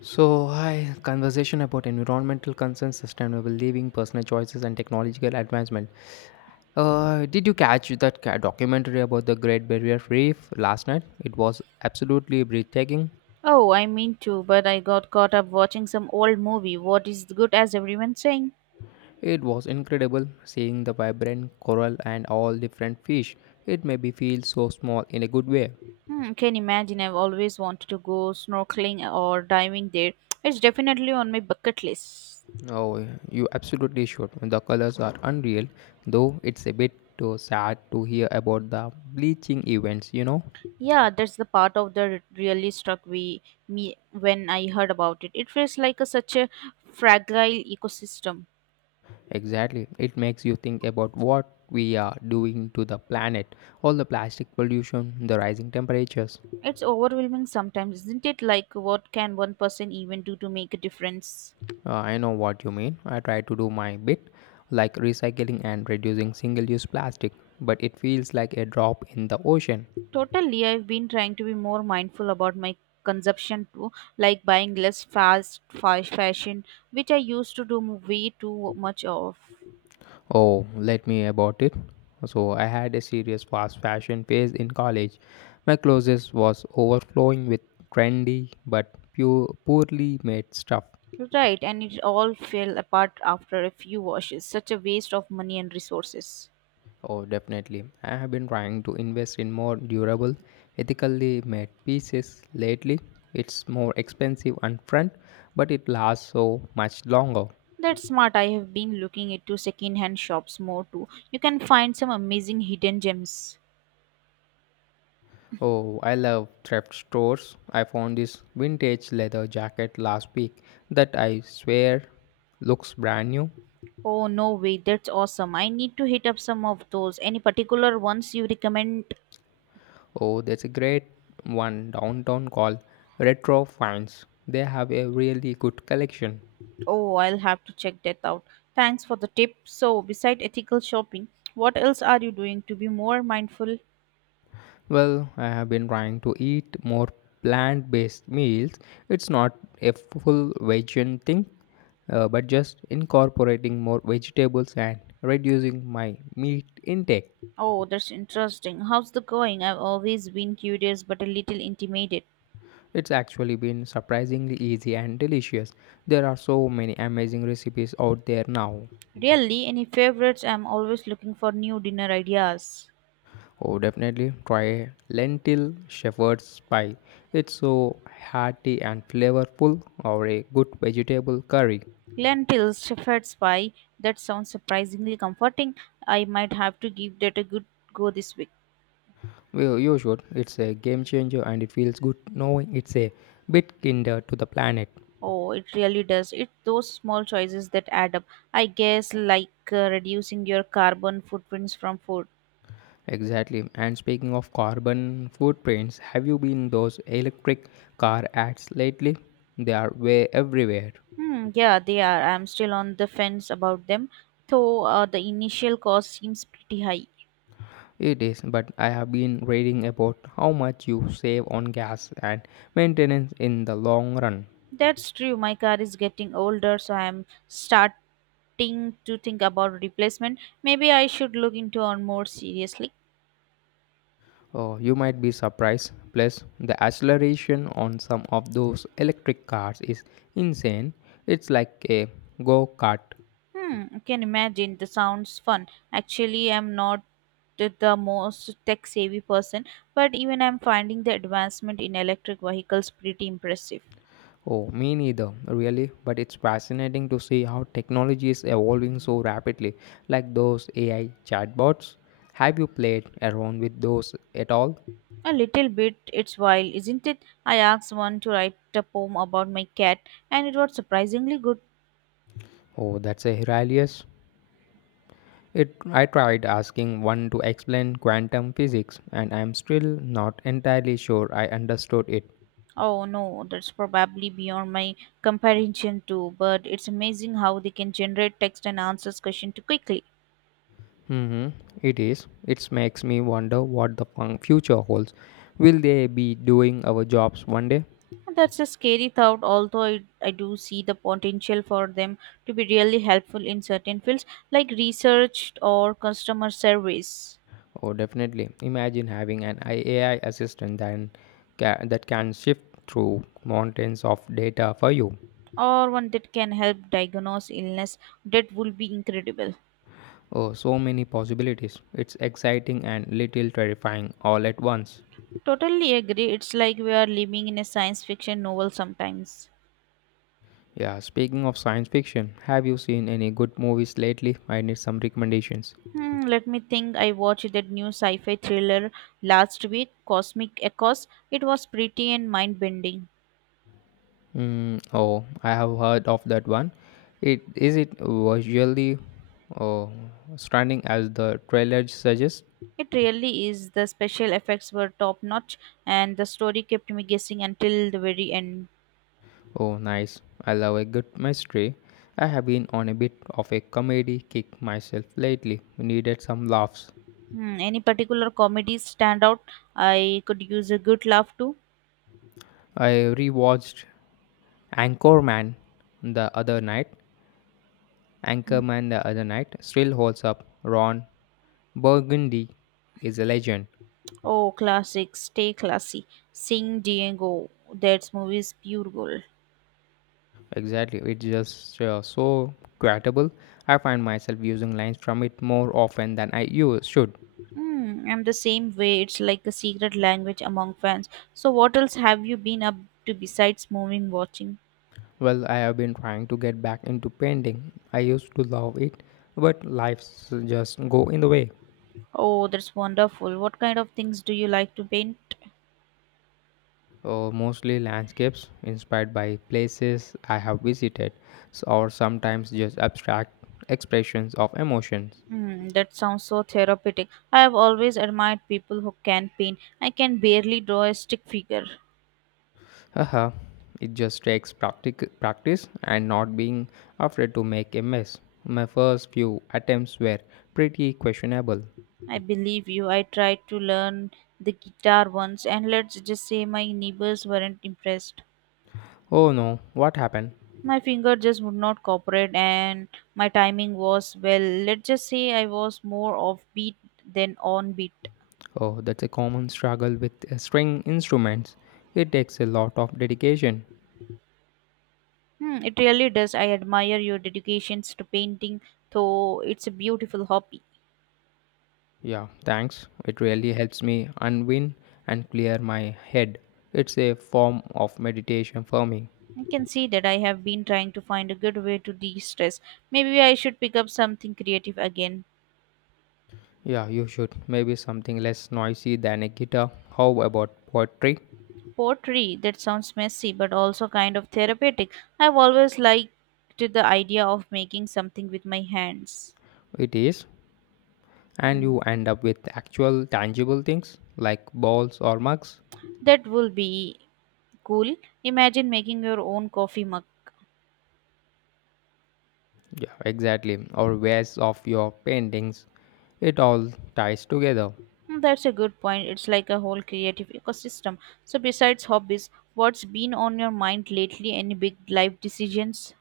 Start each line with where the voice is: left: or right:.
left: So, hi, conversation about environmental concerns, sustainable living, personal choices, and technological advancement. Did you catch that documentary about the Great Barrier Reef last night? It was absolutely breathtaking.
right: Oh, I mean to, but I got caught up watching some old movie. What is good as everyone's saying?
left: It was incredible seeing the vibrant coral and all different fish. It made me feel so small in a good way.
right: Hmm, can imagine I've always wanted to go snorkeling or diving there. It's definitely on my bucket list.
left: Oh, you absolutely should. The colors are unreal, though it's a bit too sad to hear about the bleaching events.
right: Yeah, that's the part of the really struck me when I heard about it. It feels like such a fragile ecosystem.
left: Exactly. It makes you think about what we are doing to the planet. All the plastic pollution, the rising temperatures.
right: It's overwhelming sometimes, isn't it? Like, what can one person even do to make a difference?
left: I know what you mean. I try to do my bit, like recycling and reducing single use plastic, but it feels like a drop in the ocean.
right: Totally, I've been trying to be more mindful about my consumption too, like buying less fast fashion, which I used to do way too much of.
left: Oh, let me about it. So, I had a serious fast fashion phase in college. My closet was overflowing with trendy but pure, poorly made stuff.
right: Right, and it all fell apart after a few washes. Such a waste of money and resources.
left: Oh, definitely. I have been trying to invest in more durable, ethically made pieces lately. It's more expensive upfront, but it lasts so much longer.
right: That's smart. I have been looking into second-hand shops more too. You can find some amazing hidden gems.
left: Oh, I love thrift stores. I found this vintage leather jacket last week that I swear looks brand new.
right: Oh no way, that's awesome. I need to hit up some of those. Any particular ones you recommend?
left: Oh, there's a great one downtown called Retro Finds. They have a really good collection.
right: Oh, I'll have to check that out. Thanks for the tip. So, beside ethical shopping, what else are you doing to be more mindful?
left: Well, I have been trying to eat more plant based meals. It's not a full vegan thing, but just incorporating more vegetables and reducing my meat intake.
right: Oh, that's interesting. How's the going? I've always been curious but a little intimidated.
left: It's actually been surprisingly easy and delicious. There are so many amazing recipes out there now.
right: Really, any favorites? I'm always looking for new dinner ideas.
left: Oh, definitely try a lentil shepherd's pie. It's so hearty and flavorful, or a good vegetable curry.
right: Lentils, shepherd's pie. That sounds surprisingly comforting. I might have to give that a good go this week.
left: Well, you should. It's a game changer and it feels good knowing it's a bit kinder to the planet.
right: Oh, it really does. It's those small choices that add up. I guess like reducing your carbon footprints from food.
left: Exactly. And speaking of carbon footprints, have you been those electric car ads lately? They are way everywhere.
right: Hmm, yeah, they are. I'm still on the fence about them, though the initial cost seems pretty high.
left: It is, but I have been reading about how much you save on gas and maintenance in the long run.
right: That's true. My car is getting older, so I'm starting to think about replacement. Maybe I should look into on more seriously.
left: Oh, you might be surprised. Plus, the acceleration on some of those electric cars is insane. It's like a go kart.
right: Hmm, I can imagine. The sounds fun. Actually, I'm not the most tech savvy person, but even I'm finding the advancement in electric vehicles pretty impressive.
left: Oh, me neither, really. But it's fascinating to see how technology is evolving so rapidly, like those AI chatbots. Have you played around with those at all?
right: A little bit, it's wild, isn't it? I asked one to write a poem about my cat, and it was surprisingly good.
left: Oh, that's a hilarious. It, I tried asking one to explain quantum physics, and I'm still not entirely sure I understood it.
right: Oh no, that's probably beyond my comprehension too, but it's amazing how they can generate text and answers question too quickly.
left: Mm-hmm. It is. It makes me wonder what the future holds. Will they be doing our jobs one day?
right: And that's a scary thought, although I do see the potential for them to be really helpful in certain fields like research or customer service,
left: Oh, definitely. Imagine having an AI assistant that can shift through mountains of data for you.
right: or one that can help diagnose illness. That would be incredible.
left: Oh, so many possibilities. It's exciting and little terrifying all at once.
right: Totally agree. It's like we are living in a science fiction novel sometimes.
left: Yeah, speaking of science fiction, have you seen any good movies lately? I need some recommendations.
right: Hmm, let me think. I watched that new sci-fi thriller last week, Cosmic Echoes. It was pretty and mind-bending.
left: Mm, oh, I have heard of that one. It is it visually oh, stunning as the trailer suggests?
right: It really is. The special effects were top notch, and the story kept me guessing until the very end.
left: Oh, nice. I love a good mystery. I have been on a bit of a comedy kick myself lately. Needed some laughs.
right: Hmm, any particular comedies stand out? I could use a good laugh too.
left: I rewatched Anchorman the other night.
right: Hmm.
left: Anchorman the other night still holds up. Ron Burgundy is a legend.
right: Oh, classics. Stay classy. Sing Diego. That's movie's pure gold.
left: Exactly. It's just so quotable. I find myself using lines from it more often than I use, should.
right: Hmm, I'm the same way. It's like a secret language among fans. So, what else have you been up to besides moving watching?
left: Well, I have been trying to get back into painting. I used to love it, but life's just go in the way.
right: Oh, that's wonderful. What kind of things do you like to paint?
left: Mostly landscapes inspired by places I have visited, or sometimes just abstract expressions of emotions.
right: Hmm, that sounds so therapeutic. I have always admired people who can paint. I can barely draw a stick figure.
left: Haha, it just takes practice and not being afraid to make a mess. My first few attempts were pretty questionable.
right: I believe you. I tried to learn the guitar once, and let's just say my neighbors weren't impressed.
left: Oh no, what happened?
right: My finger just would not cooperate, and my timing was, well, let's just say I was more offbeat than on beat.
left: Oh, that's a common struggle with string instruments. It takes a lot of dedication.
right: Hmm, it really does. I admire your dedications to painting, though it's a beautiful hobby.
left: Yeah, thanks. It really helps me unwind and clear my head. It's a form of meditation for me.
right: I can see that I have been trying to find a good way to de stress. Maybe I should pick up something creative again.
left: Yeah, you should. Maybe something less noisy than a guitar. How about poetry?
right: Pottery, that sounds messy but also kind of therapeutic. I've always liked the idea of making something with my hands.
left: It is. And
right: Mm.
left: you end up with actual tangible things like balls or mugs.
right: That will be cool. Imagine making your own coffee mug.
left: Yeah, exactly. Or wares of your paintings. It all ties together.
right: Hmm, that's a good point. It's like a whole creative ecosystem. So, besides hobbies, what's been on your mind lately? Any big life decisions?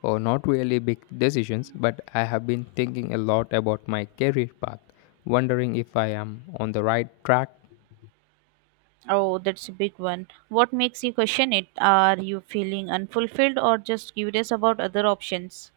left: Or not really big decisions, but I have been thinking a lot about my career path, wondering if I am on the right track.
right: Oh, that's a big one. What makes you question it? Are you feeling unfulfilled or just curious about other options?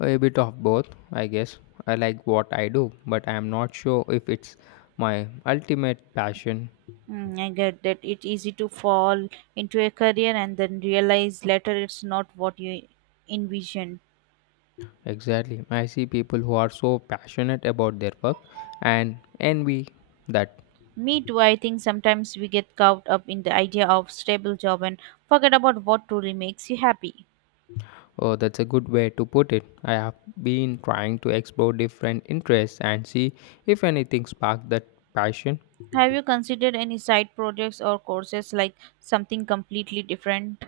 left: A bit of both, I guess. I like what I do, but I am not sure if it's my ultimate passion.
right: Mm, I get that it's easy to fall into a career and then realize later it's not what you envisioned.
left: Exactly. I see people who are so passionate about their work and envy that.
right: Me too, I think sometimes we get caught up in the idea of stable job and forget about what truly makes you happy.
left: Oh, that's a good way to put it. I have been trying to explore different interests and see if anything sparks that passion.
right: Have you considered any side projects or courses like something completely different?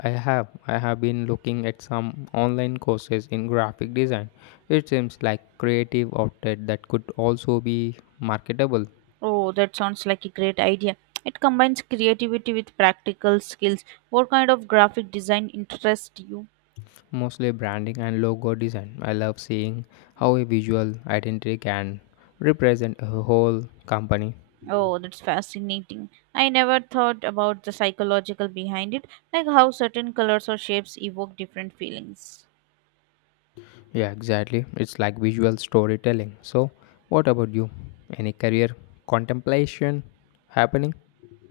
left: I have. I have been looking at some online courses in graphic design. It seems like creative outlet that could also be marketable,
right: Oh, that sounds like a great idea. It combines creativity with practical skills. What kind of graphic design interests you?
left: mostly branding and logo design. I love seeing how a visual identity can represent a whole company.
right: Oh, that's fascinating. I never thought about the psychological behind it, like how certain colors or shapes evoke different feelings.
left: Yeah, exactly. It's like visual storytelling. So, what about you? Any career contemplation happening?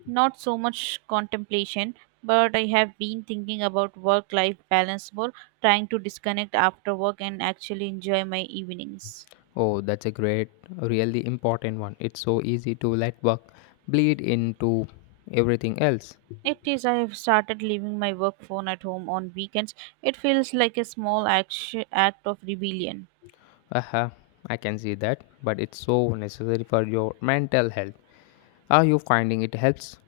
right: Not so much contemplation, but I have been thinking about work life balance more, trying to disconnect after work and actually enjoy my evenings.
left: Oh, that's a great, really important one. It's so easy to let work bleed into everything else.
right: It is. I have started leaving my work phone at home on weekends. It feels like a small act of rebellion.
left: Aha, I can see that, but it's so necessary for your mental health. Are you finding it helps?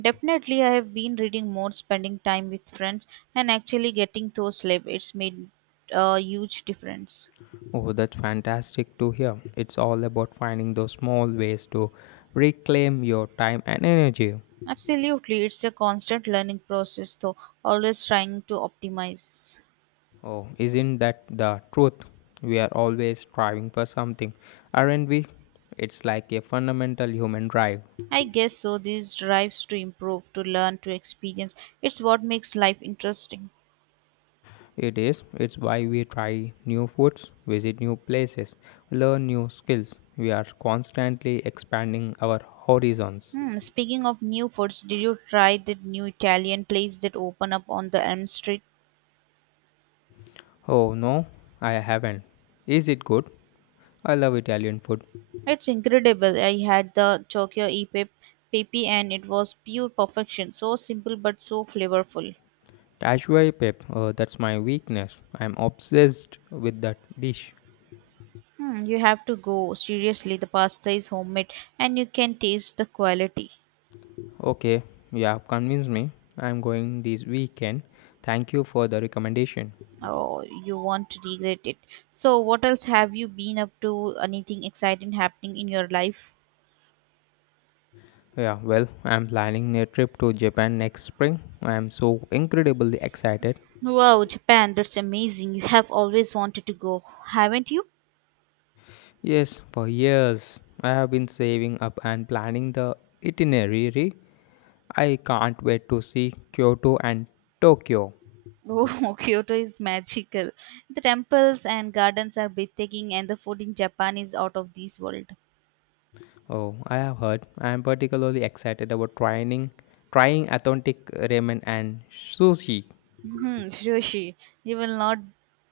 right: Definitely, I have been reading more, spending time with friends, and actually getting to sleep. It's made a huge difference.
left: Oh, that's fantastic to hear. It's all about finding those small ways to reclaim your time and energy.
right: Absolutely, it's a constant learning process, though, always trying to optimize.
left: Oh, isn't that the truth? We are always striving for something, aren't we? It's like a fundamental human drive.
right: I guess so. These drives to improve, to learn, to experience. It's what makes life interesting.
left: It is. It's why we try new foods, visit new places, learn new skills. We are constantly expanding our horizons.
right: Hmm, speaking of new foods, did you try that new Italian place that opened up on the Elm Street?
left: Oh no, I haven't. Is it good? I love Italian food.
right: It's incredible. I had the Tokyo e pepe and it was pure perfection. So simple but so flavorful.
left: Cashew pep, that's my weakness. I'm obsessed with that dish.
right: Hmm, you have to go. Seriously, the pasta is homemade and you can taste the quality.
left: Okay, you have convinced me. I'm going this weekend. Thank you for the recommendation.
right: Oh, you won't regret it. So, what else have you been up to? Anything exciting happening in your life?
left: Yeah, well, I'm planning a trip to Japan next spring. I'm so incredibly excited.
right: Wow, Japan, that's amazing. You have always wanted to go, haven't you?
left: Yes, for years I have been saving up and planning the itinerary. I can't wait to see Kyoto and Tokyo.
right: Oh, Kyoto is magical. The temples and gardens are breathtaking, and the food in Japan is out of this world.
left: Oh, I have heard. I am particularly excited about trying authentic ramen and sushi.
right: Hmm, sushi. You will not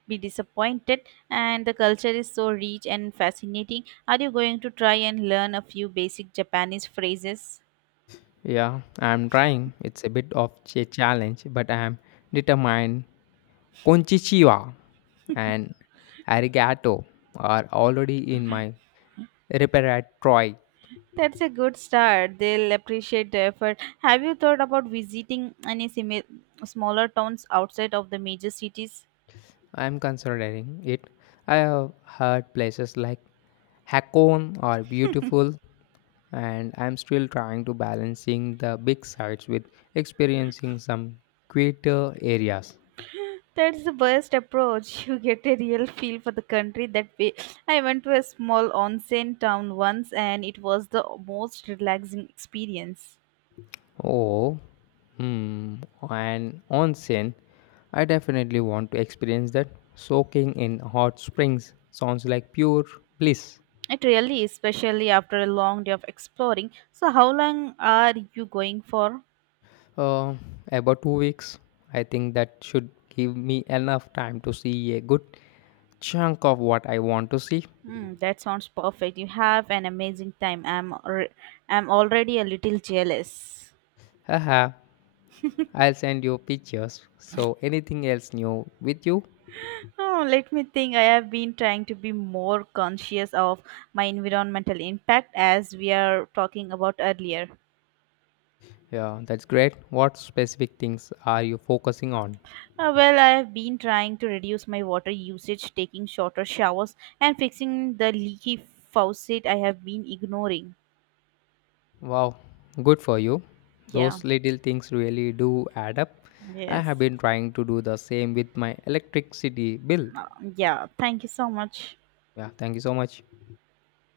right: be disappointed, and the culture is so rich and fascinating. Are you going to try and learn a few basic Japanese phrases?
left: Yeah, I am trying. It's a bit of a challenge, but I am determined. Konchichiwa and arigato are already in
right: Okay.
left: my repertoire.
right: That's a good start. They'll appreciate the effort. Have you thought about visiting any smaller towns outside of the major cities?
left: I'm considering it. I have heard places like Hakone are beautiful, and I'm still trying to balancing the big sites with experiencing some quieter areas.
right: That's the best approach. You get a real feel for the country that way. I went to a small onsen town once and it was the most relaxing experience.
left: Oh, hmm, and onsen. I definitely want to experience that. Soaking in hot springs sounds like pure bliss.
right: It really is, especially after a long day of exploring. So, how long are you going for?
left: Uh, about two weeks. I think that should give me enough time to see a good chunk of what I want to see.
right: Hmm, that sounds perfect. You have an amazing time. I'm already a little jealous.
left: Haha, I'll send you pictures. So, anything else new with you?
right: Oh, let me think. I have been trying to be more conscious of my environmental impact as we are talking about earlier.
left: Yeah, that's great. What specific things are you focusing on?
right: Well, I've been trying to reduce my water usage, taking shorter showers, and fixing the leaky faucet I have been ignoring.
left: Wow, good for you.
right: Yeah,
left: Those little things really do add up. I
right: yes.
left: have been trying to do the same with my electricity bill.
right: Uh, yeah, thank you so much.
left: Yeah, thank you so much.